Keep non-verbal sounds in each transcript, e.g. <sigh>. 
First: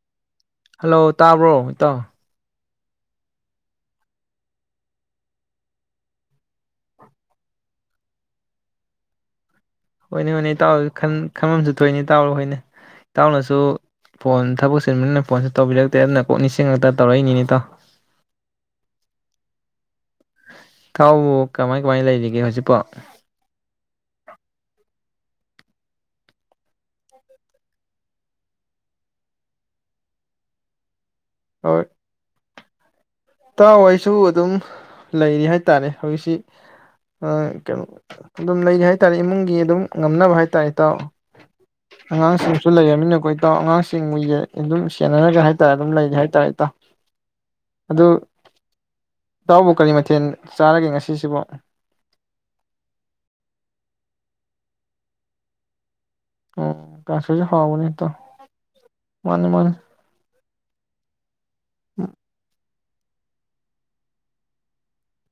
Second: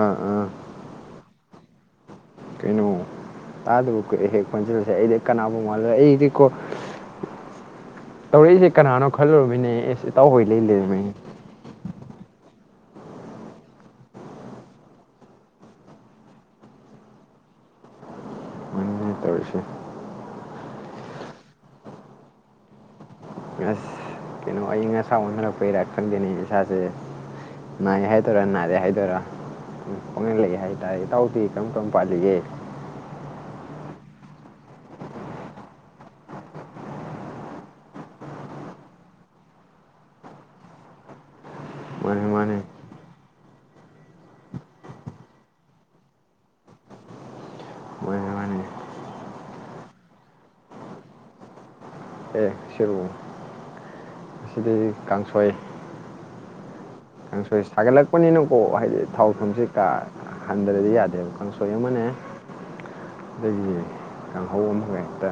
ꯑꯥ ꯑꯥ ꯍꯜꯂꯣ ꯇꯥꯕ꯭ꯔꯣ ꯏꯇꯥꯎ ꯀꯩꯅꯣ ꯇꯥꯗꯕ ꯀꯨꯏꯔꯦꯍꯦ ꯈꯣꯟꯖꯦꯜꯁꯦ ꯑꯩꯗꯤ ꯀꯅꯥꯕꯨ ꯃꯥꯜꯂꯨꯔꯦ ꯑꯩꯗꯤꯀꯣ ꯇꯧꯔꯛꯏꯁꯦ ꯀꯅꯥꯅꯣ ꯈꯜꯂꯨꯔꯤꯃꯤꯅꯦꯍꯦ ꯍꯣꯏꯅꯦ ꯍꯣꯏꯅꯦ ꯏꯇꯥꯎꯁꯨ ꯈꯟ ꯈꯟꯐꯝꯁꯨ ꯊꯣꯛꯏꯅꯦ ꯢꯇꯥꯎ ꯍꯣꯏꯅ ꯏꯇꯥꯎꯅꯁꯨ ꯐꯣꯟ ꯊꯕꯛ ꯁꯤꯟꯕꯅꯤꯅ ꯐꯣꯟꯁꯨ ꯇꯧꯕꯤꯔꯛꯇꯦ ꯑꯗꯨꯅ ꯀꯣꯛ ꯅꯤꯡꯁꯤꯡꯉꯛꯇꯅ ꯇꯧꯔꯛꯏꯅꯤꯅꯦ ꯏꯇꯥꯎ ꯇꯧꯔꯤꯁꯤ ꯏꯇꯥꯎꯕꯨ ꯀꯃꯥꯏ ꯀꯃꯥꯏ ꯂꯩꯔꯤꯒꯦ ꯍꯧꯖꯤꯛꯄꯣ ꯑꯁ ꯀꯩꯅꯣ ꯑꯏꯪ ꯑꯁꯥ ꯑꯣꯟꯅꯔꯛꯄꯩꯔꯥ ꯈꯪꯗꯦꯅꯦ ꯏꯁꯥꯁꯦ ꯅꯥꯏꯑꯦ ꯍꯥꯏꯗꯣꯏꯔꯥ ꯅꯥꯗꯦ ꯍꯥꯏꯗꯣꯏꯔꯥ ꯄꯥꯪꯂꯩ ꯂꯩ ꯍꯥꯏꯇꯥꯔꯦ ꯏꯇꯥꯎꯗꯤ ꯀꯔꯝ ꯍꯣꯏ ꯀꯔꯝ ꯄꯥꯜꯂꯤꯒꯦ ꯏꯇꯥꯎ ꯑꯩꯁꯨ ꯑꯗꯨꯝ ꯂꯩꯔꯤ ꯍꯥꯏ ꯇꯥꯔꯦ ꯍꯧꯖꯤꯛꯁꯤ ꯀꯩꯅꯣ ꯑꯗꯨꯝ ꯂꯩꯔꯤ ꯍꯥꯏ ꯇꯥꯔꯦ ꯏꯃꯨꯡꯒꯤ ꯑꯗꯨꯝ ꯉꯝꯅꯕ ꯍꯥꯏ ꯇꯥꯔꯦ ꯏꯇꯥꯎ ꯃꯥꯅꯤ ꯃꯥꯅꯤ ꯑꯉꯥꯡꯁꯤꯡꯁꯨ ꯂꯩꯔꯕꯅꯤꯅꯥ ꯑꯩꯈꯣꯏ ꯏꯇꯥꯎ ꯑꯉꯥꯡꯁꯤꯡꯕꯨ ꯑꯗꯨꯝ ꯁꯦꯟꯅꯔꯒ ꯍꯥꯏ ꯇꯥꯔꯦ ꯑꯗꯨꯝ ꯂꯩꯔꯤ ꯍꯥꯏ ꯇꯥꯔꯦ ꯏꯇꯥꯎ ꯑꯗꯨ ꯃꯥꯅꯤ ꯃꯥꯅꯤ ꯏꯇꯥꯎꯕꯨ ꯀꯔꯤ ꯃꯊꯦꯜ ꯆꯥꯔꯒꯦ ꯉꯁꯤꯁꯤꯕꯣ ꯁꯣꯏꯕꯨꯝ ꯀꯥꯡꯁꯣꯏ ꯑꯣ ꯀꯥꯡꯁꯣꯏꯁꯨ ꯀꯥꯡꯁꯣꯏ ꯍꯥꯎꯕꯅꯤ ꯏꯇꯥꯎ ꯁꯥꯒꯠꯂꯛꯄꯅꯤꯅꯀꯣ ꯍꯥꯏꯗꯤ ꯊꯥꯎ ꯃꯥꯅꯤ ꯊꯨꯝꯁꯤ ꯃꯥꯅꯤ ꯀꯥ ꯍꯟꯊ꯭ꯗꯔꯗꯤ ꯌꯥꯗꯦ ꯀꯥꯡꯁꯣꯏ ꯑꯃꯅꯦ ꯑꯗꯒꯤ ꯀꯥꯡꯍꯧ ꯑꯃꯥꯒ ꯍꯦꯛꯇ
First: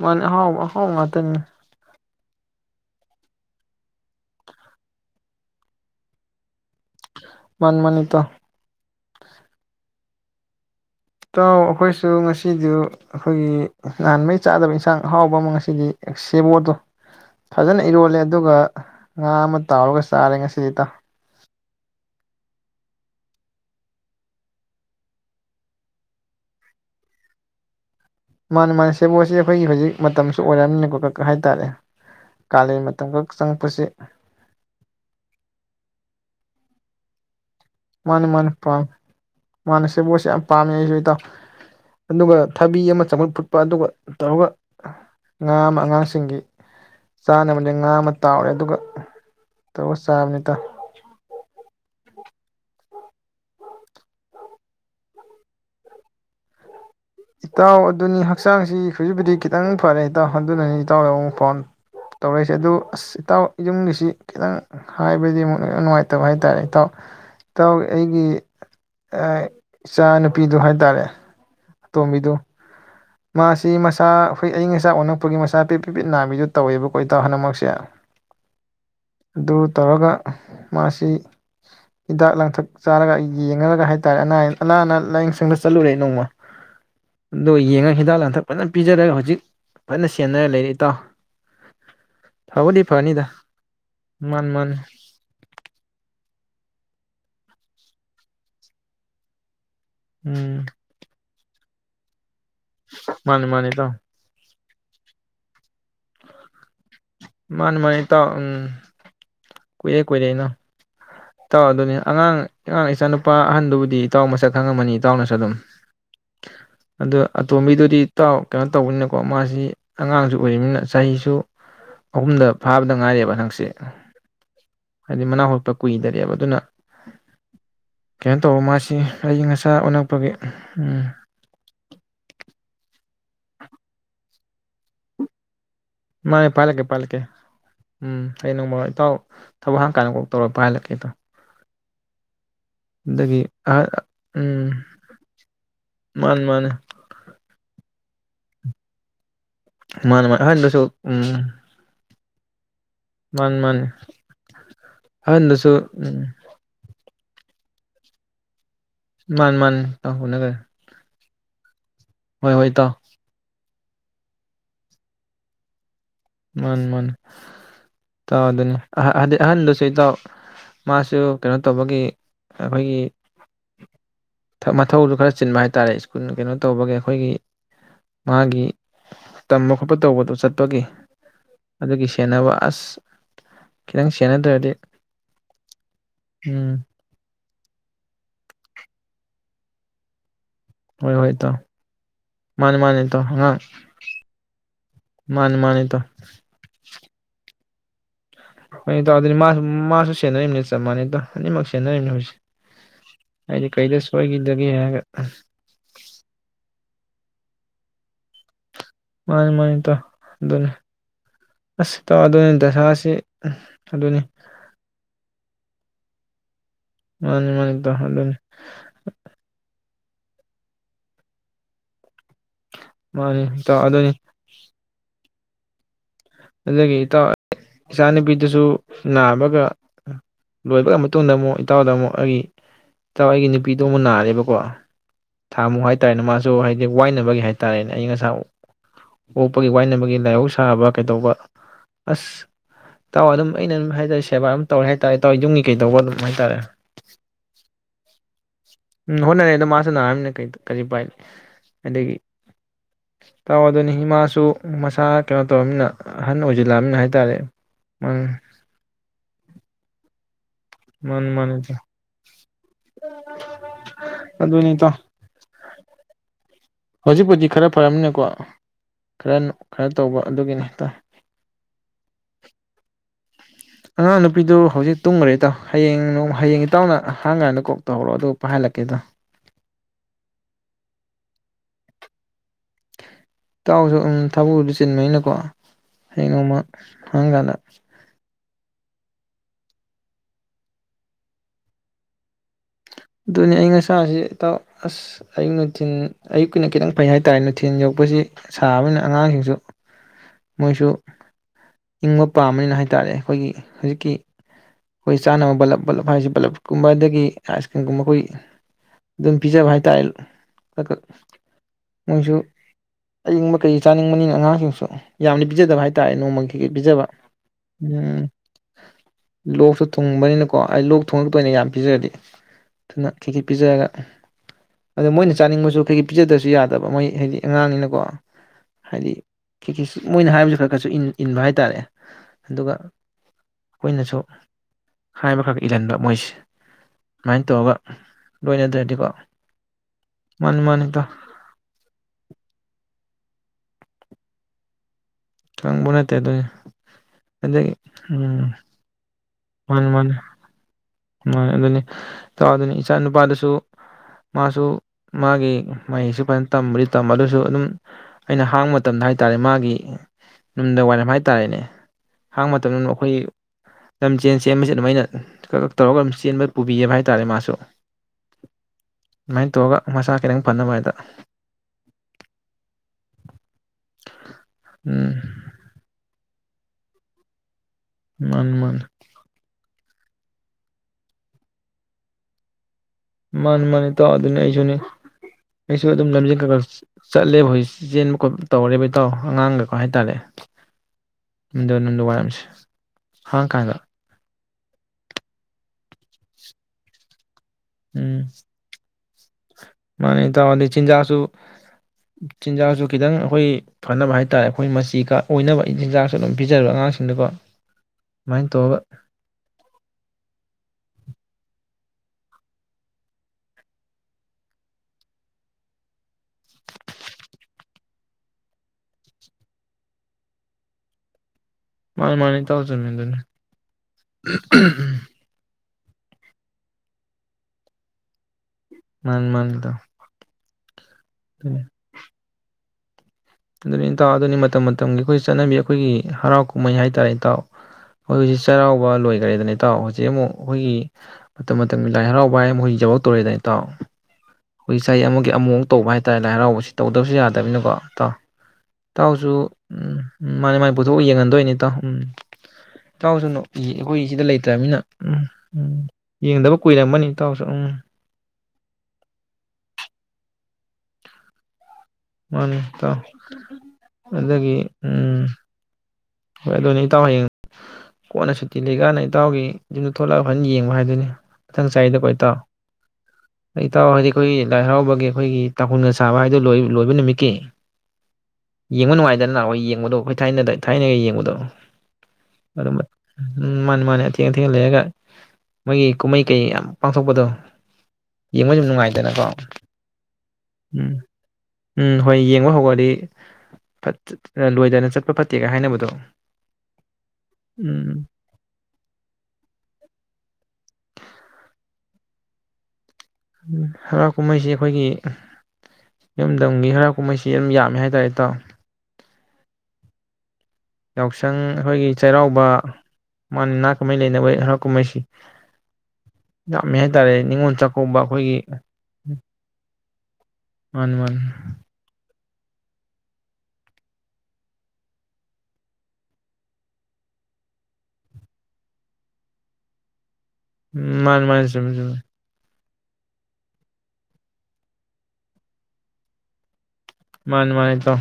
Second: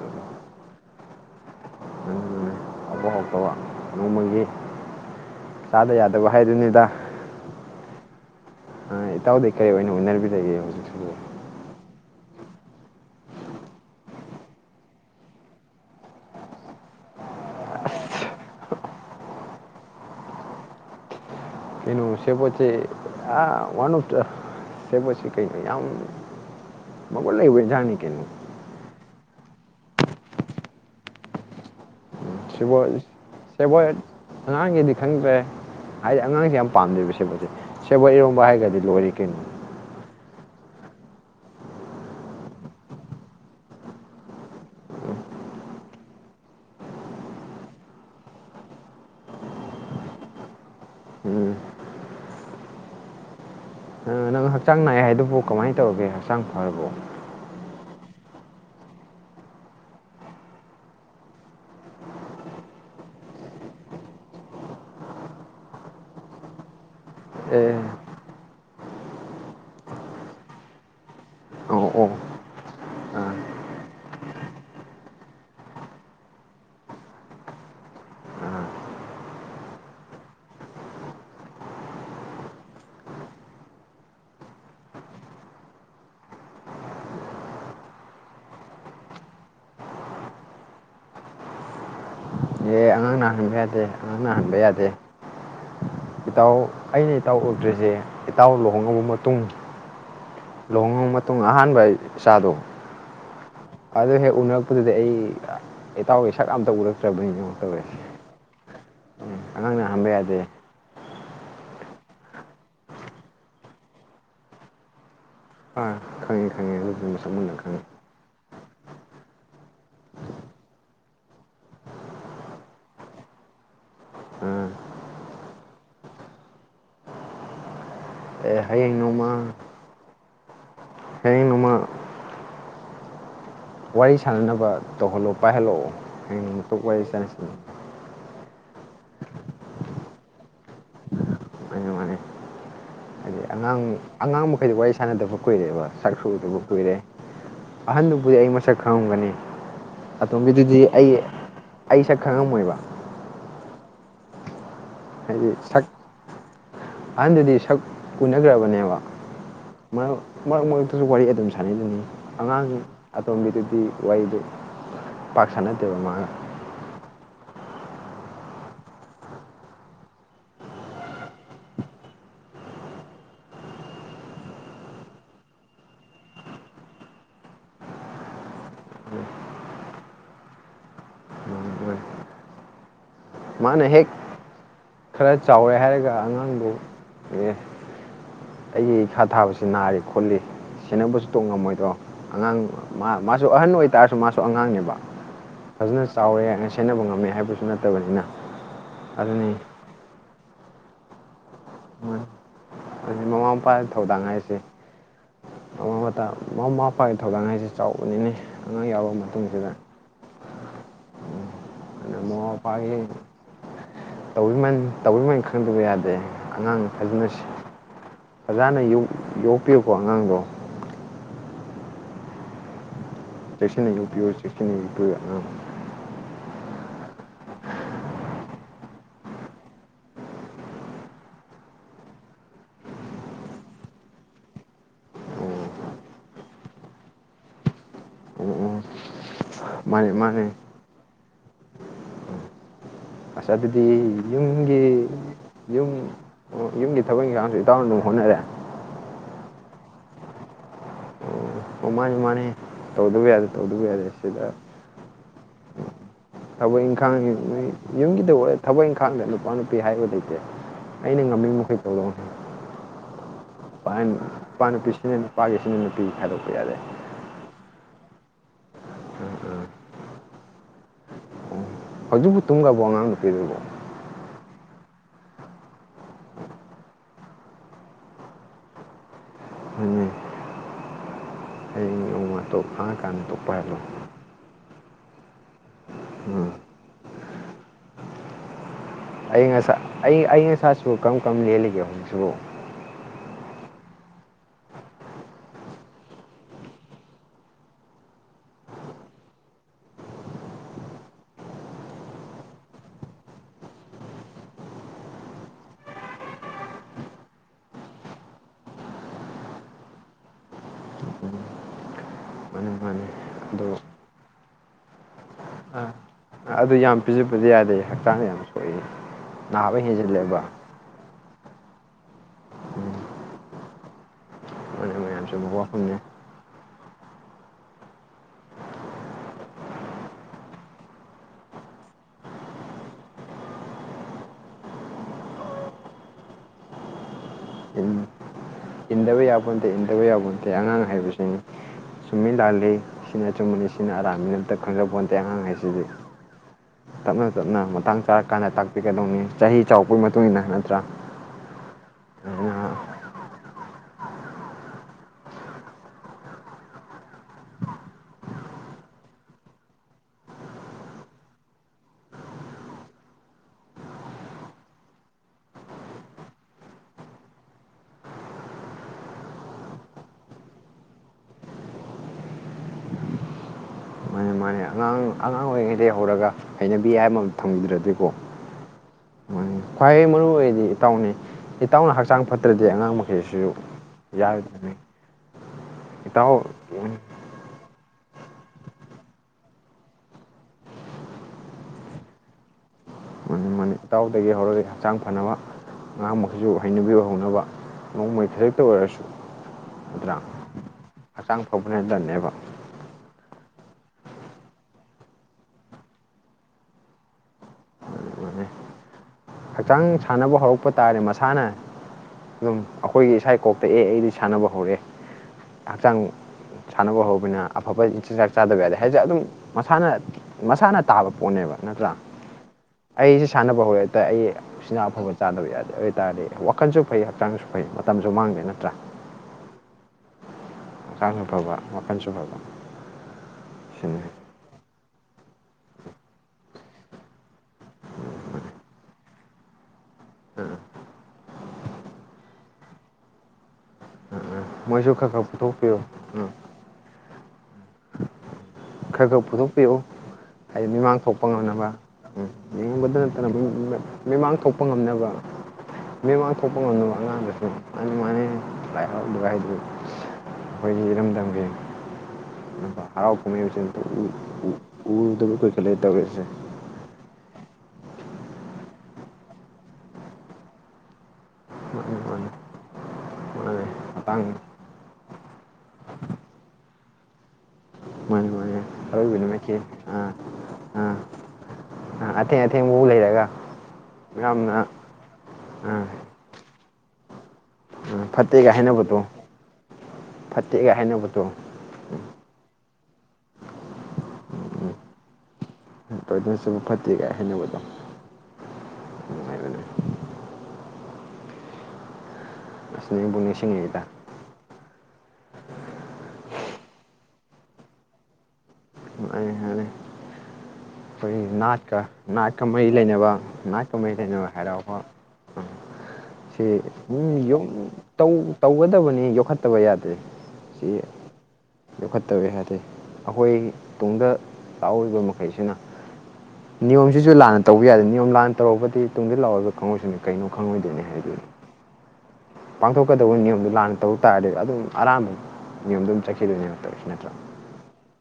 ꯃꯥꯟꯅꯤ ꯑꯍꯥꯎ ꯑꯍꯥꯎ ꯉꯥꯛꯇꯅꯤ ꯍꯧꯇꯕ ꯅꯣꯡꯃꯒꯤ ꯆꯥꯗ ꯌꯥꯗꯕ ꯍꯥꯏꯗꯨꯅꯤ ꯃꯥꯟꯅꯤ ꯃꯥꯟꯅꯤ ꯏꯇꯥꯎ ꯏꯇꯥꯎꯗꯤ ꯀꯔꯤ ꯑꯣꯏꯅ ꯎꯅꯕꯤꯔꯒꯦ ꯍꯧꯖꯤꯛꯁꯤꯕꯨ ꯏꯇꯥꯎ ꯑꯩꯈꯣꯏꯁꯨ ꯉꯁꯤꯗꯤ ꯑꯩꯈꯣꯏꯒꯤ ꯅꯥꯍꯟꯈꯩ ꯆꯥꯗꯕ ꯏꯟꯁꯥꯡ ꯑꯍꯥꯎꯕ ꯑꯃ ꯉꯁꯤꯗꯤ ꯁꯦꯕꯣꯠꯇꯣ ꯐꯖꯅ ꯏꯔꯣꯜꯂꯦ ꯑꯗꯨꯒ ꯉꯥ ꯑꯃ ꯇꯥꯎꯔꯒ ꯆꯥꯔꯦ ꯉꯁꯤꯗꯤ ꯏꯇꯥꯎ ꯀꯩꯅꯣ ꯁꯦꯕꯣꯠ ꯁꯦ ꯌꯥꯝ ꯑꯥꯟ ꯑꯣꯞ ꯗ ꯁꯦꯕꯣꯠꯁꯦ ꯀꯩꯅꯣ ꯌꯥꯝ ꯃꯒꯨꯟ ꯂꯩꯒꯔ꯭ ꯖꯥꯠꯅꯤ ꯀꯩꯅꯣ ꯃꯥꯅꯦ ꯃꯥꯅꯦ ꯁꯦꯕꯣꯁꯦ ꯑꯩꯈꯣꯏꯒꯤ ꯍꯧꯖꯤꯛ ꯃꯇꯝꯁꯨ ꯑꯣꯏꯔꯕꯔꯕꯅꯤꯅꯀꯣ ꯀ ꯍꯥꯏꯇꯥꯔꯦ ꯀꯥꯂꯦꯟ ꯁꯦꯕꯣꯠ ꯃꯇꯝ ꯈꯛ ꯆꯪꯉꯛꯄꯁꯤ ꯁꯦꯕꯣꯠ ꯑꯉꯥꯡꯒꯤꯗꯤ ꯈꯪꯗ꯭ꯔꯦ ꯍꯥꯏꯗꯤ ꯑꯉꯥꯡꯁꯦ ꯌꯥꯝ ꯄꯥꯝꯗꯦꯕ ꯁꯦꯕꯣꯠꯁꯤꯗꯤ ꯁꯦꯕꯣꯠ ꯃꯥꯅꯤ ꯏꯔꯣꯝꯕ ꯃꯥꯅꯤ ꯍꯥꯏꯔꯒꯗꯤ ꯄꯥꯝꯃꯤ ꯂꯣꯏꯔꯦ ꯀꯩꯅꯣ ꯃꯥꯅꯤ ꯁꯦꯕꯣꯠꯁꯦ ꯌꯥꯝ ꯄꯥꯝꯃꯦ ꯑꯩꯁꯨ ꯏꯇꯥꯎ ꯑꯗꯨꯒ ꯊꯕꯤ ꯑꯃ ꯆꯝꯈꯨꯠ ꯐꯨꯠꯄ ꯑꯗꯨꯒ ꯇꯧꯔꯒ ꯉꯥ ꯑꯃ ꯑꯉꯥꯡꯁꯤꯡꯒꯤ ꯆꯥꯅꯕꯅꯦ ꯉꯥ ꯑꯃ ꯇꯥꯎꯔꯦ ꯑꯗꯨꯒ ꯇꯧꯔꯒ ꯆꯥꯕꯅꯤ ꯏꯇꯥꯎ ꯎꯝ ꯅꯪ ꯍꯛꯆꯥꯡ ꯅꯥꯏ ꯍꯥꯏꯗꯨꯕꯨ ꯀꯃꯥꯏꯅ ꯇꯧꯔꯒꯦ ꯍꯛꯆꯥꯡ ꯐꯔꯕꯣ ꯏꯇꯥꯎ ꯑꯗꯨꯅꯤ ꯍꯛꯆꯥꯡꯁꯤ ꯍꯧꯖꯤꯛꯄꯨꯗꯤ ꯈꯤꯇꯪ ꯐꯔꯦ ꯏꯇꯥꯎ ꯑꯗꯨꯅꯅꯤ ꯏꯇꯥꯎꯗ ꯑꯃꯨꯛ ꯐꯣꯟ ꯇꯧꯔꯛꯏꯁꯦ ꯑꯗꯨ ꯑꯁ ꯏꯇꯥꯎ ꯌꯨꯝꯒꯤꯁꯤ ꯈꯤꯇꯪ ꯍꯥꯏꯕꯗꯤ ꯑꯃꯨꯛ ꯅꯨꯡꯉꯥꯏꯇꯕ ꯍꯥꯏ ꯇꯔꯦ ꯏꯇꯥꯎ ꯑꯦ ꯏꯇꯥꯎ ꯑꯩꯒꯤ ꯑꯥ ꯏꯆꯥ ꯅꯨꯨꯄꯤꯗꯨ ꯍꯥꯏꯇꯥꯔꯦ ꯑꯣ ꯑꯣ ꯇꯣꯝꯕꯤꯗꯨ ꯑꯥ ꯃꯥꯁꯤ ꯃꯁꯥ ꯑꯈꯣꯏ ꯑꯏꯪ ꯑꯁꯥ ꯑꯣꯉꯛꯄꯒꯤ ꯃꯁꯥ ꯑꯄꯤ ꯄꯤꯄꯤꯠ ꯅꯥꯕꯤꯗ ꯇꯧꯋꯦꯕꯀꯣ ꯏꯇꯥꯎ ꯍꯅꯃꯛꯁꯦ ꯑꯥ ꯑꯗꯨ ꯇꯧꯔꯒ ꯃꯥꯁꯤ ꯍꯤꯗꯥꯛ ꯂꯥꯡꯊꯛ ꯆꯥꯔꯒ ꯌꯦꯡꯉꯔꯒ ꯍꯥꯏꯇꯥꯔꯦ ꯑ ꯑꯅꯥ ꯑꯅꯥ ꯂꯥꯏꯌꯦꯡꯁꯪꯗ ꯆꯠꯂꯨꯔꯦ ꯅꯣꯡꯃ ꯑꯗꯣ ꯌꯦꯡꯉ ꯍꯤꯗꯥꯛ ꯂꯥꯡꯊꯛ ꯐꯖꯅ ꯄꯤꯖꯔꯒ ꯍꯧꯖꯤꯛ ꯐꯖꯅ ꯁꯦꯟꯅꯔ ꯂꯩꯔꯦ ꯏꯇꯥꯎ ꯐꯕꯗꯤ ꯐꯅꯤꯗ ꯍꯥꯡꯕ ꯌꯥꯗꯦ ꯑꯉꯥꯡ ꯃꯥꯅꯤ ꯅꯍꯟꯕ ꯃꯥꯅꯤ ꯌꯥꯗꯦ ꯏꯇꯥꯎ ꯑꯩꯅ ꯏꯇꯥꯎ ꯎꯗ꯭ꯔꯤꯁꯦ ꯏꯇꯥꯎ ꯂꯨꯍꯣꯡꯡꯂꯕ ꯃꯇꯨꯡ ꯎꯝ ꯇꯨꯡ ꯑꯥꯍꯥꯟꯕ ꯆꯥꯗꯣ ꯃꯥꯅꯤ ꯃꯥꯅꯤ ꯏꯇꯥꯎ ꯑꯗꯨ ꯍꯦꯛ ꯎꯅ <inaudible> ꯗꯨꯗꯤ ꯑꯩ ꯏꯇꯥꯎꯒꯤ ꯁꯛ ꯑꯃ ꯃꯥꯅꯦ ꯃꯥꯅꯤ ꯏꯇꯧ ꯎꯝ ꯑꯉꯥꯡꯅ ꯍꯟꯕ ꯌꯥꯗꯦ ꯇꯥꯎ ꯑꯗꯨꯅꯤ ꯑꯉꯥꯡ ꯑꯉꯥꯡ ꯏꯆꯥꯅꯨꯄꯥ ꯑꯍꯟꯗꯨꯕꯨꯗꯤ ꯏꯇꯥꯎ ꯃꯁꯛ ꯈꯪꯉꯝꯃꯅꯤ ꯏꯥꯎꯅꯁꯨ ꯑꯗꯨꯝ ꯑꯥ ꯈꯪꯉꯦ ꯈꯪꯉꯦ ꯑꯗꯨ ꯃꯁꯛ ꯃꯟꯅ ꯈꯪꯉꯤ ꯑꯇꯣꯝꯕꯤꯗꯨꯗꯤ ꯏꯇꯥꯎ ꯀꯩꯅꯣ ꯇꯧꯕꯅꯤꯅꯀꯣ ꯃꯥꯁꯤ ꯑꯉꯥꯡꯁꯨ ꯑꯣꯏꯝꯅꯤꯅ ꯆꯍꯤꯁꯨ ꯑꯍꯨꯝꯗ ꯐꯥꯕꯗ ꯉꯥꯏꯔꯦꯕ ꯍꯟꯗꯛꯁꯦ ꯑꯥ ꯍꯥꯏꯗꯤ ꯃꯅꯥ ꯍꯨꯛꯄ ꯀꯨꯏꯗꯔꯦꯕ ꯑꯗꯨꯅ ꯀꯩꯅꯣ ꯑꯦ ꯇꯧꯔ ꯃꯥꯁꯤ ꯍꯌꯦꯡ ꯑꯏꯪ ꯅꯣꯡꯃ ꯑꯁꯥ ꯑꯣꯂꯛꯄꯒꯤ ꯎꯝ ꯍꯌꯦꯡ ꯅꯣꯡꯃ ꯋꯥꯔꯤ ꯁꯥꯟꯅꯅꯕ ꯇꯧꯍꯜꯂꯣ ꯄꯥꯏꯍꯜꯂꯛꯑꯣ ꯃꯥ ꯍꯌꯦꯡ ꯅꯣꯡꯃ ꯇꯣꯛ ꯄꯥꯏꯍꯜꯂꯛꯀꯦ ꯋꯥꯔꯤ ꯄꯥꯏꯍꯜꯂꯛꯀꯦ ꯁꯥꯟꯅꯁꯤ ꯎꯝ ꯍꯌꯦꯡ ꯅꯣꯡꯃ ꯏꯇꯥꯎ ꯊꯕꯛ ꯍꯥꯡ ꯀꯥꯟꯅ ꯀꯣꯛ ꯇꯧꯔ ꯄ ꯍꯜꯂꯛꯀꯦꯗꯣ ꯃꯥꯅꯦ ꯃꯥꯅꯦ ꯑꯗꯒꯤ ꯍꯥꯏꯗꯤ ꯑꯍꯟ ꯑꯉꯥꯡ ꯑꯉꯥꯡ ꯎꯝ ꯃꯈꯩꯗ ꯋꯥꯔꯤ ꯁꯥꯟꯅꯗꯕ ꯀꯨꯏꯔꯦꯕ ꯁꯥꯛ ꯃꯥꯅꯤ ꯁꯨꯗꯕ ꯃꯥꯅꯤ ꯀꯨꯏꯔꯦ ꯑꯍꯟꯗꯨꯕꯨꯗꯤ ꯑꯩ ꯁꯛ ꯈꯡꯉꯝꯒꯅꯤ ꯃꯥꯅꯤ ꯃꯥꯅꯤ ꯑꯇꯣꯝꯕꯤꯗꯨꯗ ꯑꯍꯟꯗꯨꯁꯨ ꯑꯩ ꯎꯝ ꯑꯩ ꯁꯛ ꯈꯪꯉꯝꯃꯣꯏꯕ ꯃꯥꯅꯤ ꯃꯥꯅꯤ ꯍꯥꯏꯗꯤ ꯑꯍꯟꯗꯨꯁꯨ ꯁꯛ ꯎꯝ ꯑꯍꯟꯗꯨꯗꯤ ꯁꯛ ꯎꯟꯅꯒꯔꯕꯅꯦꯕ ꯃꯥꯅꯦ ꯃꯥꯅꯦ <unintelligible> ꯁꯥꯅꯩꯗꯨꯅꯦ ꯑꯉꯥꯡꯅꯦ ꯑꯇꯣꯝꯕꯤꯗꯨꯗꯤ ꯋꯥꯔꯤꯗꯨ ꯄꯛ ꯁꯟꯅꯗꯦꯕ ꯃꯥ ꯃꯥꯅꯤ ꯃꯥꯅꯤ ꯇꯥꯎ ꯑꯗꯨꯅꯤ ꯍꯥꯏꯗꯤ ꯑꯍꯟꯗꯨꯁꯨ ꯏꯇꯥꯎ ꯃꯥꯁꯨ ꯀꯩꯅꯣ ꯇꯧꯕꯒꯤ ꯑꯩꯈꯣꯏꯒꯤ ꯃꯊꯧꯗꯨ ꯈꯔ ꯆꯤꯟꯕ ꯍꯥꯏ ꯇꯥꯔꯦ ꯁ꯭ꯀꯨꯜ ꯀꯩꯅꯣ ꯇꯧꯕꯒꯤ ꯑꯩꯈꯣꯏꯒꯤ ꯃꯥꯒꯤ ꯇꯝꯕ ꯈꯣꯠꯄ ꯇꯧꯕꯗꯣ ꯆꯠꯄꯒꯤ ꯑꯗꯨꯒꯤ ꯁꯦꯟꯅꯕ ꯑꯁ ꯃꯥꯅ ꯍꯦꯛ ꯈꯤꯇꯪ ꯁꯦꯟꯅꯗ꯭ꯔꯗꯤ ꯈꯔ ꯆꯥꯎꯔꯦ ꯍꯥꯏꯔꯒ ꯑꯉꯥꯡꯕꯨ ꯎꯝ ꯑꯦ ꯑꯩꯒꯤ ꯏꯈꯥ ꯊꯥꯕꯁꯤ ꯅꯥꯔꯤ ꯈꯣꯠꯂꯤ ꯍꯣꯏ ꯁꯦꯟꯅꯕꯁꯨ ꯍꯣꯏ ꯇꯣꯛ ꯏꯇꯥꯎ ꯉꯝꯃꯣꯏꯗꯣ ꯑꯉꯥꯡ ꯃꯥꯅꯤ ꯃꯥꯅꯤ ꯏꯇꯥꯎ ꯃꯥꯁꯨ ꯑꯉꯥꯡ ꯑꯍꯟ ꯑꯣꯏꯇꯥꯔꯁꯨ ꯃꯥꯁꯨ ꯑꯉꯥꯡꯅꯦꯕ ꯃꯥꯅꯤ ꯃꯥꯅꯤ ꯏꯇꯥꯎ ꯐꯖꯅ ꯆꯥꯎꯔꯦ ꯍꯥꯏꯅ ꯁꯦꯟꯅꯕ ꯉꯝꯃꯦ ꯍꯥꯏꯕꯁꯨ ꯁꯨ ꯅꯠꯇꯕꯅꯤꯅ ꯑꯩ ꯑꯗꯨ ꯃꯥ ꯑꯗꯨꯅꯤ ꯃꯥꯁꯁꯤꯦ ꯆꯞ ꯃꯥꯟꯅꯗꯣ ꯑꯅꯤꯃꯛ ꯁꯦꯟꯅꯔꯤꯕꯅꯦ ꯍꯧꯖꯤꯁꯦ ꯑꯗꯨ ꯃꯃꯥ ꯃꯄꯥ ꯊꯧꯗꯥꯡ ꯍꯥꯏꯔꯤꯁꯦ ꯃꯃꯥ ꯃ ꯃ ꯏꯄꯥꯒꯤ ꯊꯧꯗꯥꯡ ꯍꯥꯏꯁꯦ ꯆꯥꯎꯕꯅꯤꯅꯦ ꯑꯉꯥꯡ ꯌꯥꯎꯕ ꯃꯇꯨꯡꯁꯤꯗ ꯗꯣꯅꯦ ꯑꯁ ꯑꯗꯨꯅ ꯇꯧ ꯃꯃꯥ ꯑꯗꯨꯅꯤ ꯃꯄꯥꯒꯤ ꯗꯁꯥꯁꯤ ꯑꯗꯨꯅꯤ ꯇꯧꯔꯤꯃꯟ ꯇꯧꯔꯤꯃꯟ ꯈꯪꯗꯕ ꯌꯥꯗꯦ ꯑꯉꯥꯡ ꯐꯖꯅ ꯃꯥꯅꯤ ꯃꯥꯅꯤ ꯏꯇꯥꯎ ꯑꯗꯨꯅꯤ ꯐꯖꯥꯅ ꯌ ꯌꯣꯛꯄꯤꯌꯨ ꯀꯣꯛ ꯑꯉꯥꯡꯗ ꯃꯥꯅꯤ ꯏꯇꯥꯎ ꯑꯗꯨꯅꯤ ꯆꯦꯁꯅꯉꯕꯤꯌꯨ ꯆꯦꯁꯅꯕ ꯑꯗꯨꯗꯒꯤ ꯏꯇꯥꯎ ꯏꯆꯥꯅꯨꯄꯤꯗꯨꯁꯨ ꯅꯥꯕꯒ ꯂꯣꯏꯕꯒ ꯃꯇꯨꯡꯗ ꯑꯃꯨꯛ ꯏꯇꯥꯎꯗ ꯑꯃꯨꯛ ꯑꯩꯒꯤ ꯏꯇꯥꯎ ꯑꯩꯒꯤ ꯅꯨꯄꯤꯗꯨꯣ ꯑꯃꯨꯛ ꯅꯥꯔꯦꯕꯀꯣ ꯑꯣ ꯊꯥꯃꯨꯛ ꯍꯥꯏ ꯇꯥꯔꯦꯅꯦ ꯃꯥꯁꯨ ꯍꯥꯏꯗꯤ ꯋꯥꯏꯅꯕꯒꯤ ꯍꯥꯏ ꯇꯥꯔꯦꯅꯦ ꯑꯏꯪ ꯑꯁꯥ ꯑꯣ ꯑꯣ ꯑꯣꯛꯄꯒꯤ ꯃꯥꯅꯦ ꯋꯥꯏꯅꯕꯒꯤ ꯃꯥꯅꯦ ꯂꯥꯏꯍꯧ ꯁꯥꯕ ꯀꯩꯗꯧꯕ ꯑꯁ ꯏꯇꯥꯎ ꯑꯁ ꯑꯗꯨꯝ ꯑꯩꯅ ꯑꯗꯨꯗꯤ ꯑꯗꯨꯝ ꯍꯥꯏꯇꯥꯔꯦ ꯁꯦꯕꯥ ꯑꯗꯨꯝ ꯌꯨꯝꯒꯤ ꯇꯧꯔꯦ ꯍꯥꯏꯇꯥꯔꯦ ꯏꯇꯥꯎ ꯌꯨꯝꯒꯤ ꯌꯨꯝ ꯀꯩꯗꯧꯕ ꯑꯗꯨꯝ ꯍꯥꯏꯇꯥꯔꯦ ꯌꯨꯝꯒꯤ ꯊꯕꯛ ꯏꯟꯈꯥꯡꯁꯨ ꯏꯇꯥꯎꯅ ꯑꯗꯨꯝ ꯍꯣꯠꯅꯔꯑꯦ ꯍꯣꯠꯅꯔ ꯑꯗꯣ ꯃꯥꯁꯨ ꯅꯥꯔꯝꯃꯤꯅꯤ ꯀ ꯀꯔꯤ ꯄꯥꯏ ꯑꯣ ꯑꯣ ꯑꯗꯒꯤ ꯃꯥꯅꯤ ꯃꯥꯅꯤ ꯇꯧꯗꯕ ꯌꯥꯗꯦ ꯇꯥꯎ ꯇꯧꯗꯕ ꯑꯗꯨꯅꯤ ꯌꯥꯗꯦ ꯏꯤꯃꯥꯁꯨ ꯁꯤꯗ ꯃꯁꯥ ꯀꯩꯅꯣ ꯇꯣꯝꯅ ꯊꯕꯛ ꯏꯪꯈꯥꯡ ꯎꯝ ꯌꯨꯝꯒꯤꯗ ꯑꯣꯏꯔꯦ ꯊꯕꯛ ꯏꯪꯈꯥꯡꯗ ꯅꯨꯄꯥ ꯅꯨꯄꯤ ꯍꯥꯏꯕ ꯂꯩꯇꯦ ꯑꯩꯅ ꯃꯥꯅꯤ ꯃꯥꯅꯤ ꯉꯝꯅꯤꯡ ꯃꯈꯩ ꯏꯇꯥꯎ ꯇꯧꯗꯧꯅꯤ ꯅꯨꯄꯥ ꯑꯗꯨꯅꯤ ꯏꯇꯥꯎ ꯅꯨꯄꯤꯁꯤꯅ ꯅꯨꯄꯥꯒꯤꯁꯤꯅ ꯅꯨꯄꯤ ꯈꯥꯏꯗꯣꯛꯄ ꯌꯥꯗꯦ ꯍꯧꯖꯤꯛꯄꯨꯗꯤ ꯈꯔ ꯐꯔꯝꯅꯤꯅꯀꯣ ꯈꯔ ꯈꯔ ꯇꯧꯕ ꯑꯗꯨꯒꯤꯅꯤ ꯍꯥꯏꯇꯥꯔꯦ ꯍꯧꯖꯨꯕꯨ ꯇꯨꯡꯒꯕꯉꯅ ꯀꯣ ꯑꯉꯥꯡ ꯅꯨꯄꯤꯗꯨ ꯍꯧꯖꯤꯛ ꯇꯨꯝꯈ꯭ꯔꯦꯗꯣ ꯍꯌꯦꯡ ꯍꯌꯦꯡ ꯏꯇꯥꯎꯅ ꯑꯍꯥꯡ ꯀꯥꯟꯗ ꯀꯣꯛ ꯇꯧꯍꯧꯔꯑꯣ ꯑꯗꯨꯒ ꯄꯥꯏꯍꯜꯂꯛꯀꯦꯗꯣ ꯍꯣꯏꯅꯤ ꯇꯣꯛ ꯍꯥꯡꯉꯀꯥꯟꯗ ꯇꯣꯛꯄ ꯍꯥꯏꯕ꯭ꯔꯣ ꯏꯇꯥꯑꯣ ꯊꯕ ꯆꯤꯟꯕꯩꯅꯀꯣ ꯍꯌꯦꯡ ꯎꯝ ꯅꯣꯡꯃ ꯍꯪꯥꯡ ꯀꯥꯟꯗ ꯑꯩ ꯉꯁꯥ ꯑꯩ ꯑꯩ ꯉꯁꯥꯁꯨ ꯀꯔꯝ ꯀꯔꯝ ꯂꯦꯜꯂꯤꯒꯦ ꯍꯧꯖꯤꯛꯁꯤꯕꯨ ꯑꯗꯨꯅꯤ ꯑꯏꯪ ꯑꯁꯥꯁꯤꯇ ꯑꯁ ꯑꯌꯨꯛ ꯅꯨꯡꯊꯤꯤꯟ ꯑꯌꯨꯛꯀꯤꯅ ꯈꯤꯇꯪ ꯐꯩ ꯍꯥꯏ ꯇꯥꯔꯦ ꯅꯨꯡꯊꯤꯤꯟ ꯌꯣꯛꯄꯁꯤ ꯁꯥꯕꯅꯤꯅ ꯑꯉꯥꯡꯁꯤꯡꯁꯨ ꯃꯣꯏꯁꯨ ꯏꯪꯕ ꯄꯥꯝꯕꯅꯤꯅ ꯍꯥꯏ ꯇꯥꯔꯦ ꯑꯩꯈꯣꯏꯒꯤ ꯍꯧꯖꯤꯛꯀꯤ ꯑꯩꯈꯣꯏ ꯆꯥꯅꯕ ꯕꯂꯞ ꯕꯂꯞ ꯍꯥꯏꯁꯦ ꯕꯂꯞ ꯀꯨꯝꯕ ꯑꯗꯒꯤ ꯑꯥꯏꯁ ꯀ꯭ꯔꯤꯝꯒꯨꯝꯕ ꯑꯩꯈꯣꯏ ꯑꯗꯨꯝ ꯄꯤꯖꯕ ꯍꯥꯏ ꯇꯥꯔꯦ ꯃꯣꯏꯁꯨ ꯃꯥꯅꯤ ꯃꯥꯅꯤ ꯑꯏꯪꯕ ꯑꯗꯨ ꯀꯩ ꯆꯥꯅꯤꯡꯕꯅꯤꯅ ꯑꯉꯥꯡꯁꯤꯡꯁꯨ ꯌꯥꯝꯅ ꯄꯤꯖꯗꯕ ꯍꯥꯏꯇꯥꯔꯦ ꯅꯣꯡꯃ ꯀꯩꯀꯩ ꯑꯗꯨ ꯌꯥꯝ ꯄꯤꯖꯕ ꯄꯤꯖꯕꯗꯤ ꯌꯥꯗꯦ ꯍꯛꯆꯥꯡꯗ ꯎꯝ ꯌꯥꯝ ꯀꯣꯛꯏꯌꯦ ꯂꯣꯛꯁꯨ ꯊꯨꯡꯕꯅꯤꯅꯀꯣ ꯑꯩ ꯂꯣꯛ ꯐꯛ ꯊꯣꯡꯂꯛꯇ ꯑꯣꯏꯅ ꯌꯥꯝ ꯄꯤꯖꯔꯗꯤ ꯑꯗꯨꯅ ꯀꯩ ꯀꯩ ꯄꯤꯖꯔꯒ ꯃꯅꯤ ꯑꯗ ꯃꯌꯥꯝꯁꯨ ꯃꯣꯏꯅ ꯆꯥꯅꯤꯡꯕꯁꯨ ꯃꯋꯥꯐꯝꯅꯦ ꯀꯩ ꯄꯤꯖꯗꯕꯁꯨ ꯌꯥꯗꯦ ꯐꯠꯇꯕ ꯃꯣꯏ ꯍꯥꯏꯗꯤ ꯑꯉꯥꯡꯅꯤꯅꯀꯣ ꯍꯥꯏꯗꯤ ꯈꯤꯈꯤꯁꯨ ꯃꯣꯏꯅ ꯍꯥꯏꯕꯁꯨ ꯈꯔ ꯈꯔꯁꯨ ꯏꯟꯕ ꯍꯥꯏꯇꯥꯔꯦ ꯑꯗꯨꯒ ꯑꯩꯈꯣꯏꯅꯁꯨ ꯍꯥꯏꯕ ꯈꯛꯈꯛ ꯏꯜꯍꯟꯕ ꯃꯣꯏꯁꯦ ꯁꯨꯃꯥꯏꯅ ꯇꯧꯔꯒ ꯂꯣꯏꯅꯗ꯭ꯔ ꯏꯟꯗꯕ ꯌꯥꯕꯣꯟꯗꯦ ꯏꯟꯗꯕ ꯌꯥꯕꯣꯟꯗꯦ ꯑꯉꯥꯡ ꯏꯇꯥꯎ ꯍꯥꯏꯕꯁꯤꯅꯤ ꯆꯨꯝꯃꯤ ꯂꯥꯜꯂꯤ ꯁꯤꯅ ꯑꯆꯨꯝꯕꯅꯤ ꯁꯤꯅ ꯑꯔꯥꯟꯕꯅꯤ ꯑꯝꯇ ꯈꯪꯖꯄꯣꯟ ꯑꯗꯩ ꯑꯉꯥꯡ ꯍꯥꯏꯁꯤꯗꯤ ꯈꯪꯕ ꯅꯠꯇꯦ ꯑꯗꯨꯅꯤ ꯇꯞꯅ ꯇꯞꯅ ꯑꯗꯒꯤ ꯃꯇꯥꯡ ꯆꯥꯔꯀꯥꯟꯗ ꯎꯝ ꯇꯥꯛꯄꯤꯒꯗꯧꯅꯤ꯫ ꯆꯍꯤ ꯃꯥꯅꯤ ꯆꯥꯎꯔꯛꯄꯒꯤ ꯃꯥꯅꯤ ꯃꯇꯨꯡ ꯏꯟꯅ ꯅꯠꯇ꯭ꯔꯥ? ꯃꯥꯅꯤ ꯑꯗꯨꯅꯤ ꯑꯗꯨꯅ ꯑꯗꯨꯅꯤ ꯏꯆꯥ ꯅꯨꯄꯥꯗꯨꯁꯨ ꯃꯥꯁꯨ ꯃꯥꯒꯤ ꯃꯍꯩꯁꯨ ꯐꯖꯅ ꯇꯝꯕꯗꯤ ꯇꯝꯕ ꯑꯗꯨꯁꯨ ꯑꯗꯨꯝ ꯑꯩꯅ ꯍꯥꯡꯕ ꯃꯇꯝꯗ ꯍꯥꯏ ꯇꯥꯔꯦ ꯃꯥꯒꯤ ꯅꯨꯡꯗꯥꯡ ꯋꯥꯏꯔꯝ ꯍꯥꯏ ꯇꯥꯔꯦꯅꯦ ꯍꯥꯡꯕ ꯃꯇꯝꯗ ꯑꯗꯨꯝ ꯑꯩꯈꯣꯏꯒꯤ ꯂꯝ ꯆꯦꯟ ꯆꯦꯟꯕꯁꯦ ꯑꯗꯨꯝ ꯑꯩ ꯈꯛ ꯈꯛ ꯇꯧꯔꯒ ꯑꯗꯨꯝ ꯆꯦꯟꯕ ꯄꯨꯕꯤꯑꯦꯕ ꯍꯥꯏꯇꯥꯔꯦ ꯃꯥꯁꯨ ꯑꯗꯨꯃꯥꯏꯅ ꯇꯧꯔꯒ ꯃꯁꯥ ꯈꯤꯇꯪ ꯐꯅꯕ ꯍꯥꯏꯗ ꯃꯥꯅꯦ ꯃꯥꯅꯦ ꯎꯝ ꯑꯉꯥꯡ ꯑꯣꯏꯔꯤꯉꯩꯗꯒꯤ ꯍꯧꯔꯒ ꯍꯩꯅꯕꯤ ꯍꯥꯏꯕꯃ ꯊꯝꯕꯤꯗ꯭ꯔꯗꯤ ꯀꯣ ꯃꯥꯅꯤ ꯃꯥꯅꯤ <unintelligible> ꯈ꯭ꯋꯥꯏ ꯃꯔꯨ ꯑꯣꯏꯗꯤ ꯏꯇꯥꯎꯅꯤ ꯏꯇꯥꯎꯅ ꯍꯛꯆꯥꯡ ꯐꯠꯇ꯭ꯔꯗꯤ ꯑꯉꯥꯡ ꯃꯈꯩꯁꯤꯁꯨ ꯃꯥꯅꯤ ꯃꯥꯅꯤ ꯏꯇꯥꯎ ꯑꯗꯨꯅꯤ ꯌꯥꯔꯣꯏꯗꯕꯅꯤ ꯑꯩꯖꯨꯅꯤ ꯑꯩꯁꯨ ꯑꯗꯨꯝ ꯂꯝꯖꯦꯟ ꯏꯇꯥꯎ ꯈ ꯈ ꯆꯠꯂꯦꯕ ꯍꯨꯖꯤꯛꯁ ꯆꯦꯟꯕ ꯈꯣꯠꯄ ꯇꯧꯔꯦꯕꯥ ꯏꯇꯥꯎ ꯑꯉꯥꯡꯒꯀꯣ ꯍꯥꯏꯇꯥꯔꯦ ꯅꯨꯡꯗ ꯅꯨꯡꯗꯥꯡ ꯋꯥꯏꯔꯝꯁꯦ ꯍꯥꯡ ꯃꯥꯅꯦ ꯀꯥꯟꯗ꯫ ꯃꯥꯅꯦ ꯏꯇꯥꯎꯗꯒꯤ ꯍꯧꯔꯒ ꯍꯛꯆꯥꯡ ꯐꯅꯕ ꯑꯉꯥꯡ ꯃꯈꯩꯁꯨ ꯍꯩꯅꯕꯤ ꯑꯣꯏꯍꯧꯅꯕ ꯎꯝ ꯅꯣꯡꯃꯩ ꯈꯖꯤꯛꯇ ꯑꯣꯏꯔꯁꯨ ꯅꯠꯇ꯭ꯔꯥ ꯃꯥꯅꯤ ꯏꯇꯥꯎ ꯑꯗꯩ ꯆꯤꯟꯖꯥꯛꯁꯨ ꯍꯛꯆꯥꯡ ꯐꯕꯅ ꯗꯟꯅꯦꯕ ꯆꯤꯟꯖꯥꯛꯁꯨ ꯈꯤꯇꯪ ꯑꯩꯈꯣꯏ ꯐꯅꯕ ꯍꯥꯏꯇꯥꯥꯔꯦ ꯑꯩꯈꯣꯏ ꯃꯆꯤ ꯀ ꯑꯣꯏꯅꯕ ꯏꯆꯤꯟꯖꯥꯛꯁꯨ ꯑꯗꯨꯝ ꯄꯤꯖꯔꯔꯕ ꯑꯉꯥꯡꯁꯤꯡꯗꯀꯣ ꯃꯥꯅꯦ ꯑꯗꯨꯃꯥꯏꯅ ꯇꯧꯔꯒ ꯍꯛꯆꯥꯡ ꯁꯥꯟꯅꯕ ꯍꯧꯔꯛꯄ ꯇꯥꯔꯗꯤ ꯃꯁꯥꯅ ꯑꯗꯨꯝ ꯑꯩꯈꯣꯏꯒꯤ ꯏꯁꯥ ꯀꯣꯛꯇ ꯑꯦ ꯑꯩꯗꯤ ꯁꯥꯟꯅꯕ ꯍꯧꯔꯛꯑꯦ ꯍꯛꯆꯥꯡ ꯁꯥꯟꯅꯕ ꯍꯧꯕꯅꯤꯅ ꯑꯐꯕ ꯏꯆꯤꯟꯖꯥꯛ ꯆꯥꯗꯕ ꯌꯥꯗꯦ ꯍꯥꯏꯁꯦ ꯑꯗꯨꯝ ꯃꯁꯥꯅ ꯃꯁꯥꯅ ꯇꯥꯕ ꯄꯣꯠꯅꯦꯕ ꯅꯠꯇ꯭ꯔꯥ ꯃꯥꯅꯤ ꯃꯥꯅꯤ ꯏꯇꯥꯎ ꯆꯨꯝꯃꯤ ꯑꯗꯨꯅꯤ ꯑꯩꯁꯦ ꯁꯥꯟꯅꯕ ꯍꯔꯦ ꯍꯥꯏꯇꯥ ꯑꯩ ꯁꯤꯅ ꯑꯐꯕ ꯆꯥꯅꯕꯤ ꯑꯗꯨ ꯑꯣꯏꯇꯥꯔꯗꯤ ꯋꯥꯈꯟꯁꯨ ꯐꯩ ꯍꯛꯆꯥꯡꯁꯨ ꯐꯩ ꯃꯇꯝꯁꯨ ꯃꯥꯡꯗꯦ ꯅꯠꯇ꯭ꯔꯥ? ꯃꯥꯅꯤ ꯃꯥꯅꯤ ꯏꯇꯥꯎ ꯍꯛꯆꯥꯡꯁꯨ ꯐꯕ ꯋꯥꯈꯟꯁꯨ ꯐꯕ ꯑꯗꯨꯅꯦ ꯁꯤꯅꯤ ꯏꯇꯥꯎ ꯑꯗꯨꯅꯤ ꯃꯇꯝ ꯃ ꯃꯇꯝꯒꯤ ꯑꯩꯈꯣꯏꯒꯤ ꯆꯠꯅꯕꯤ ꯑꯩꯈꯣꯏꯒꯤ ꯍꯔꯥꯎ ꯀꯨꯝꯍꯩ ꯍꯥꯏꯇꯥꯔꯦ ꯏꯇꯥꯎ ꯑꯩꯈꯣꯏ ꯍꯧꯖꯤꯛ ꯆꯩꯔꯥꯎꯕ ꯂꯣꯏꯈꯔꯦꯗꯅ ꯏꯇꯥꯎ ꯍꯧꯖꯤꯛ ꯑꯃꯨꯛ ꯑ, ꯑ, ꯑꯩꯈꯣꯏꯒꯤ ꯃꯇꯝ ꯃꯇꯝꯒꯤ ꯂꯥꯏ ꯍꯔꯥꯎꯕ ꯍꯥꯏ ꯑꯃꯨꯛ ꯍꯧꯖꯤꯛ ꯌꯧꯔꯛꯇꯧꯔꯦꯗꯅ ꯏꯇꯥꯎ꯫ ꯑ. ꯑꯩꯈꯣꯏ ꯃꯣꯏꯁꯨ ꯆꯍꯤ ꯈꯔ ꯈꯔ ꯑꯃꯒꯤ ꯄꯨꯊꯣꯛꯄꯤꯌꯨ ꯑꯃꯨꯃꯨꯛꯇꯧꯕ ꯍꯥꯏꯇꯥꯔꯦ ꯎꯝ ꯂꯥꯏ ꯍꯔꯥꯎꯕꯁꯤ ꯇꯧꯗꯕꯁꯨ ꯌꯥꯗ ꯇꯞꯃꯤꯅꯀꯣ ꯏꯇꯥꯎ ꯈꯔ ꯈꯔ ꯄꯨꯊꯣꯛꯄꯤꯎ ꯎꯝ ꯎꯝ ꯃꯥꯅꯦ ꯍꯥꯏꯗꯤ ꯃꯥꯅꯦ ꯃꯤꯃꯥꯡ ꯄꯨꯊꯣꯛꯑ ꯊꯣꯛꯄ ꯌꯦꯡꯍꯟꯗꯣꯏꯅꯤ ꯉꯝꯅꯕ ꯏꯇꯥꯎ ꯎꯝ ꯌꯦꯡꯕꯇ ꯏꯇꯥꯎꯁꯨ ꯅꯠꯇꯅ ꯑꯩꯈꯣꯏ ꯁꯤꯗ ꯃꯤꯃꯥꯡ ꯊꯣꯛꯄ ꯂꯩꯇ꯭ꯔꯕꯅꯤꯅ ꯉꯝꯅꯕ ꯎꯝ ꯎꯝ ꯃꯤꯃꯥꯡ ꯌꯦꯡꯗꯕ ꯊꯣꯛꯄ ꯉꯝꯅꯕ ꯀꯨꯏꯔꯝꯃꯅꯤ ꯏꯇꯥꯎꯁꯨ ꯑꯉꯥꯡꯗꯨꯁꯨ ꯎꯝ ꯑꯗꯨ ꯃꯥꯅ ꯂꯥꯏ ꯍꯔꯥꯎꯕꯒ ꯍꯥꯏꯗꯨ ꯑꯩꯈꯣꯏꯒꯤ ꯏꯔꯝꯗꯝꯒꯤ ꯃꯥꯅꯤ ꯏꯇꯥꯎ ꯑꯗꯨꯗꯒꯤ ꯎꯝ ꯎꯗꯕ ꯀꯨꯏꯁꯤꯜꯂꯛꯑꯦ ꯇꯧꯔꯤꯁ ꯍꯣꯏ ꯑꯗꯨꯅꯤ ꯏꯇꯥꯎ ꯍꯌꯦꯡ ꯀꯣꯟꯅ ꯁꯨꯇꯤ ꯂꯩꯀꯥꯟꯅ ꯏꯇꯥꯎꯒꯤ ꯌꯨꯝꯗ ꯊꯣꯛꯂꯛꯑ ꯐꯖꯅ ꯌꯦꯡꯕ ꯍꯥꯏꯗꯨꯅꯤ ꯃꯊꯪ ꯃꯥꯅꯤ ꯆꯍꯤꯥꯗꯀꯣ ꯃꯥꯅꯤ ꯏꯇꯥꯎ꯫ ꯃꯥꯅꯤ ꯏꯇꯥꯎ ꯍꯣꯏꯗꯤ ꯃꯇꯥꯡ ꯈꯣꯏꯒꯤ ꯂꯥꯏ ꯍꯔꯥꯎꯕꯒꯤ ꯑꯩꯈꯣꯏꯒꯤ ꯇꯥꯡꯈꯨꯟꯒ ꯁꯥꯕ ꯍꯥꯏꯗꯣ ꯂꯣꯏ ꯂꯣꯏꯕꯕ ꯅꯨꯃꯤꯠꯀꯤ ꯃꯥꯅꯤ ꯃꯥꯅꯤ ꯌꯦꯡꯕ ꯑꯔꯣꯏꯕ ꯅꯨꯡꯉꯥꯏꯗꯅ ꯅꯨꯃꯤꯠꯀꯤ ꯑꯩꯈꯣꯏ ꯌꯦꯡꯕꯗꯣ ꯑꯥ ꯑꯩꯈꯣꯏ ꯊꯥꯏꯅꯗ ꯑꯥ ꯊꯥꯏꯅꯒ ꯌꯦꯡꯕꯗꯣ꯫ ꯑꯊꯦꯡ ꯑꯗꯨꯝꯕ ꯑꯊꯦꯡꯕꯕꯨ ꯂꯩꯔꯒ ꯎꯝ ꯃꯥꯅꯦ ꯃꯥꯅꯦ ꯑꯊꯦꯡ ꯑꯊꯦꯡ ꯃꯌꯥꯝꯅ ꯂꯩꯔꯒ ꯃꯣꯏꯒꯤ ꯀꯨꯝꯍꯩ ꯀꯩ ꯌꯥꯝ ꯄꯥꯡꯊꯣꯛꯄꯗꯣ ꯐꯠꯇꯦꯒ ꯌꯦꯡꯕꯁꯨ ꯌꯥꯝ ꯍꯥꯏꯅꯕꯗꯣ ꯅꯨꯡꯉꯥꯏꯗꯅꯀꯣ ꯐꯠꯇꯦꯒ ꯎꯝ ꯍꯥꯏꯅꯕꯗꯣ ꯎꯝ ꯍꯣꯏ ꯌꯦꯡꯕ ꯍꯧꯔꯗꯤ ꯂꯣꯏꯗꯅ ꯆꯠꯄ ꯐꯠꯇꯦꯒ ꯍꯥꯏꯅꯕꯗꯣ <unintelligible> ꯐꯠꯇꯦꯒꯥꯏ <unintelligible> ꯎꯝ ꯑꯁ ꯅꯤꯡꯕꯨ ꯅꯤꯡꯁꯤꯡꯉꯛꯏꯗ ꯍꯔꯥꯎ ꯀꯨꯝꯍꯩꯁꯦ ꯑꯩꯈꯣꯏꯒꯤ ꯏꯔꯝꯗꯝꯒꯤ ꯍꯔꯥꯎ ꯀꯨꯝꯍꯩꯁꯤ ꯌꯥꯝ ꯌꯥꯝꯃꯦ ꯍꯥꯏꯇꯥꯔꯦ ꯏꯇꯥꯎ ꯃꯥꯅꯤ ꯃꯥꯅꯤ ꯌꯥꯎꯁꯪ ꯑꯩꯈꯣꯏꯒꯤ ꯅꯥꯠꯀ ꯑꯩꯈꯣꯏꯒꯤ ꯆꯩꯔꯥꯎꯕ ꯅꯥꯠꯀ ꯃꯔꯤ ꯂꯩꯅꯕ ꯃꯥ ꯅꯥꯠꯀ ꯃꯔꯤ ꯂꯩꯅꯕ ꯍꯔꯥꯎ ꯍꯔꯥꯎꯕ ꯀꯨꯝꯍꯩꯁꯤ ꯁꯤ ꯌꯥꯝꯃꯤ ꯍꯥꯏꯇꯥꯔꯦ ꯅꯤꯉꯣꯜ ꯆꯥꯛꯀꯧꯕ ꯑꯩꯈꯣꯏꯒꯤ ꯇꯧꯒꯗꯕꯅꯤ ꯌꯣꯛꯈꯠꯇꯕ ꯌꯥꯗꯦ ꯁꯤ ꯃꯥꯅꯤ ꯃꯥꯅꯤ <unintelligible> <unintelligible> ꯇꯧꯋꯤ ꯍꯥꯏꯔꯗꯤ ꯑꯩꯈꯣꯏ ꯇꯨꯡꯗ ꯂꯥꯛꯔꯤꯕ ꯃꯈꯩꯁꯤꯅ ꯅꯤꯌꯣꯝꯁꯤꯁꯨ ꯂꯥꯟꯅ ꯇꯧꯕ ꯌꯥꯗꯦ ꯅꯤꯌꯣꯝ ꯂꯥꯟꯅ ꯇꯧꯔꯨꯔꯕꯗꯤ ꯇꯨꯡꯗ ꯂꯥꯛꯏꯔꯤꯕ ꯈꯪꯍꯧꯁꯤꯅꯤ ꯀꯩꯅꯣ ꯈꯪꯉꯣꯏꯗꯣꯏꯅꯦ ꯍꯥꯏ ꯃꯥꯥꯟꯅꯤ ꯃꯥꯥꯟꯅꯤ ꯆꯨꯨꯝꯃꯤ ꯆꯨꯨꯝꯃꯤ ꯄꯥꯡꯊꯣꯛꯀꯗꯧꯕ ꯅꯤꯌꯣꯝꯗꯣ ꯂꯥꯟꯅ ꯇꯧ ꯇꯥꯔꯗꯤ ꯑꯗꯨꯝ ꯑꯔꯥꯟꯕ ꯅꯤꯌꯣꯝ ꯑꯗꯨꯝ ꯆꯠꯈꯤꯗꯣꯏꯅꯦꯕ ꯇꯧꯔꯤꯁꯤ ꯅꯠꯇ꯭ꯔꯥ ꯃꯥꯅꯤ ꯃꯥꯅꯤ ꯏꯇꯥꯎ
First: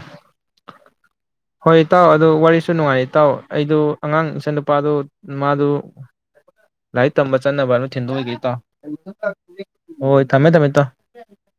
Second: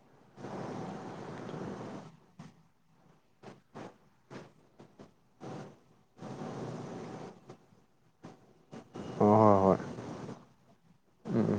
ꯍꯣꯏ ꯏꯇꯥꯎ ꯑꯗ ꯋꯥꯔꯤꯁꯨ ꯅꯨꯡꯉꯥꯏ ꯏꯇꯥꯎ ꯑꯩꯗꯣ ꯑꯉꯥꯡ ꯏꯆꯟꯅꯨꯨꯄꯥꯗꯨ ꯃꯥꯗꯨ ꯂꯥꯏꯔꯤꯛ ꯇꯝꯕ ꯆꯠꯅꯕ ꯑꯃ ꯊꯤꯟꯗꯣꯛꯏꯒꯦ ꯏꯇꯥꯎ ꯍꯣꯏ ꯍꯣꯏ ꯍꯣꯏ ꯊꯝꯃꯦ ꯊꯝꯃꯦ ꯏꯇꯥꯎ ꯎꯝ ꯎꯝ꯫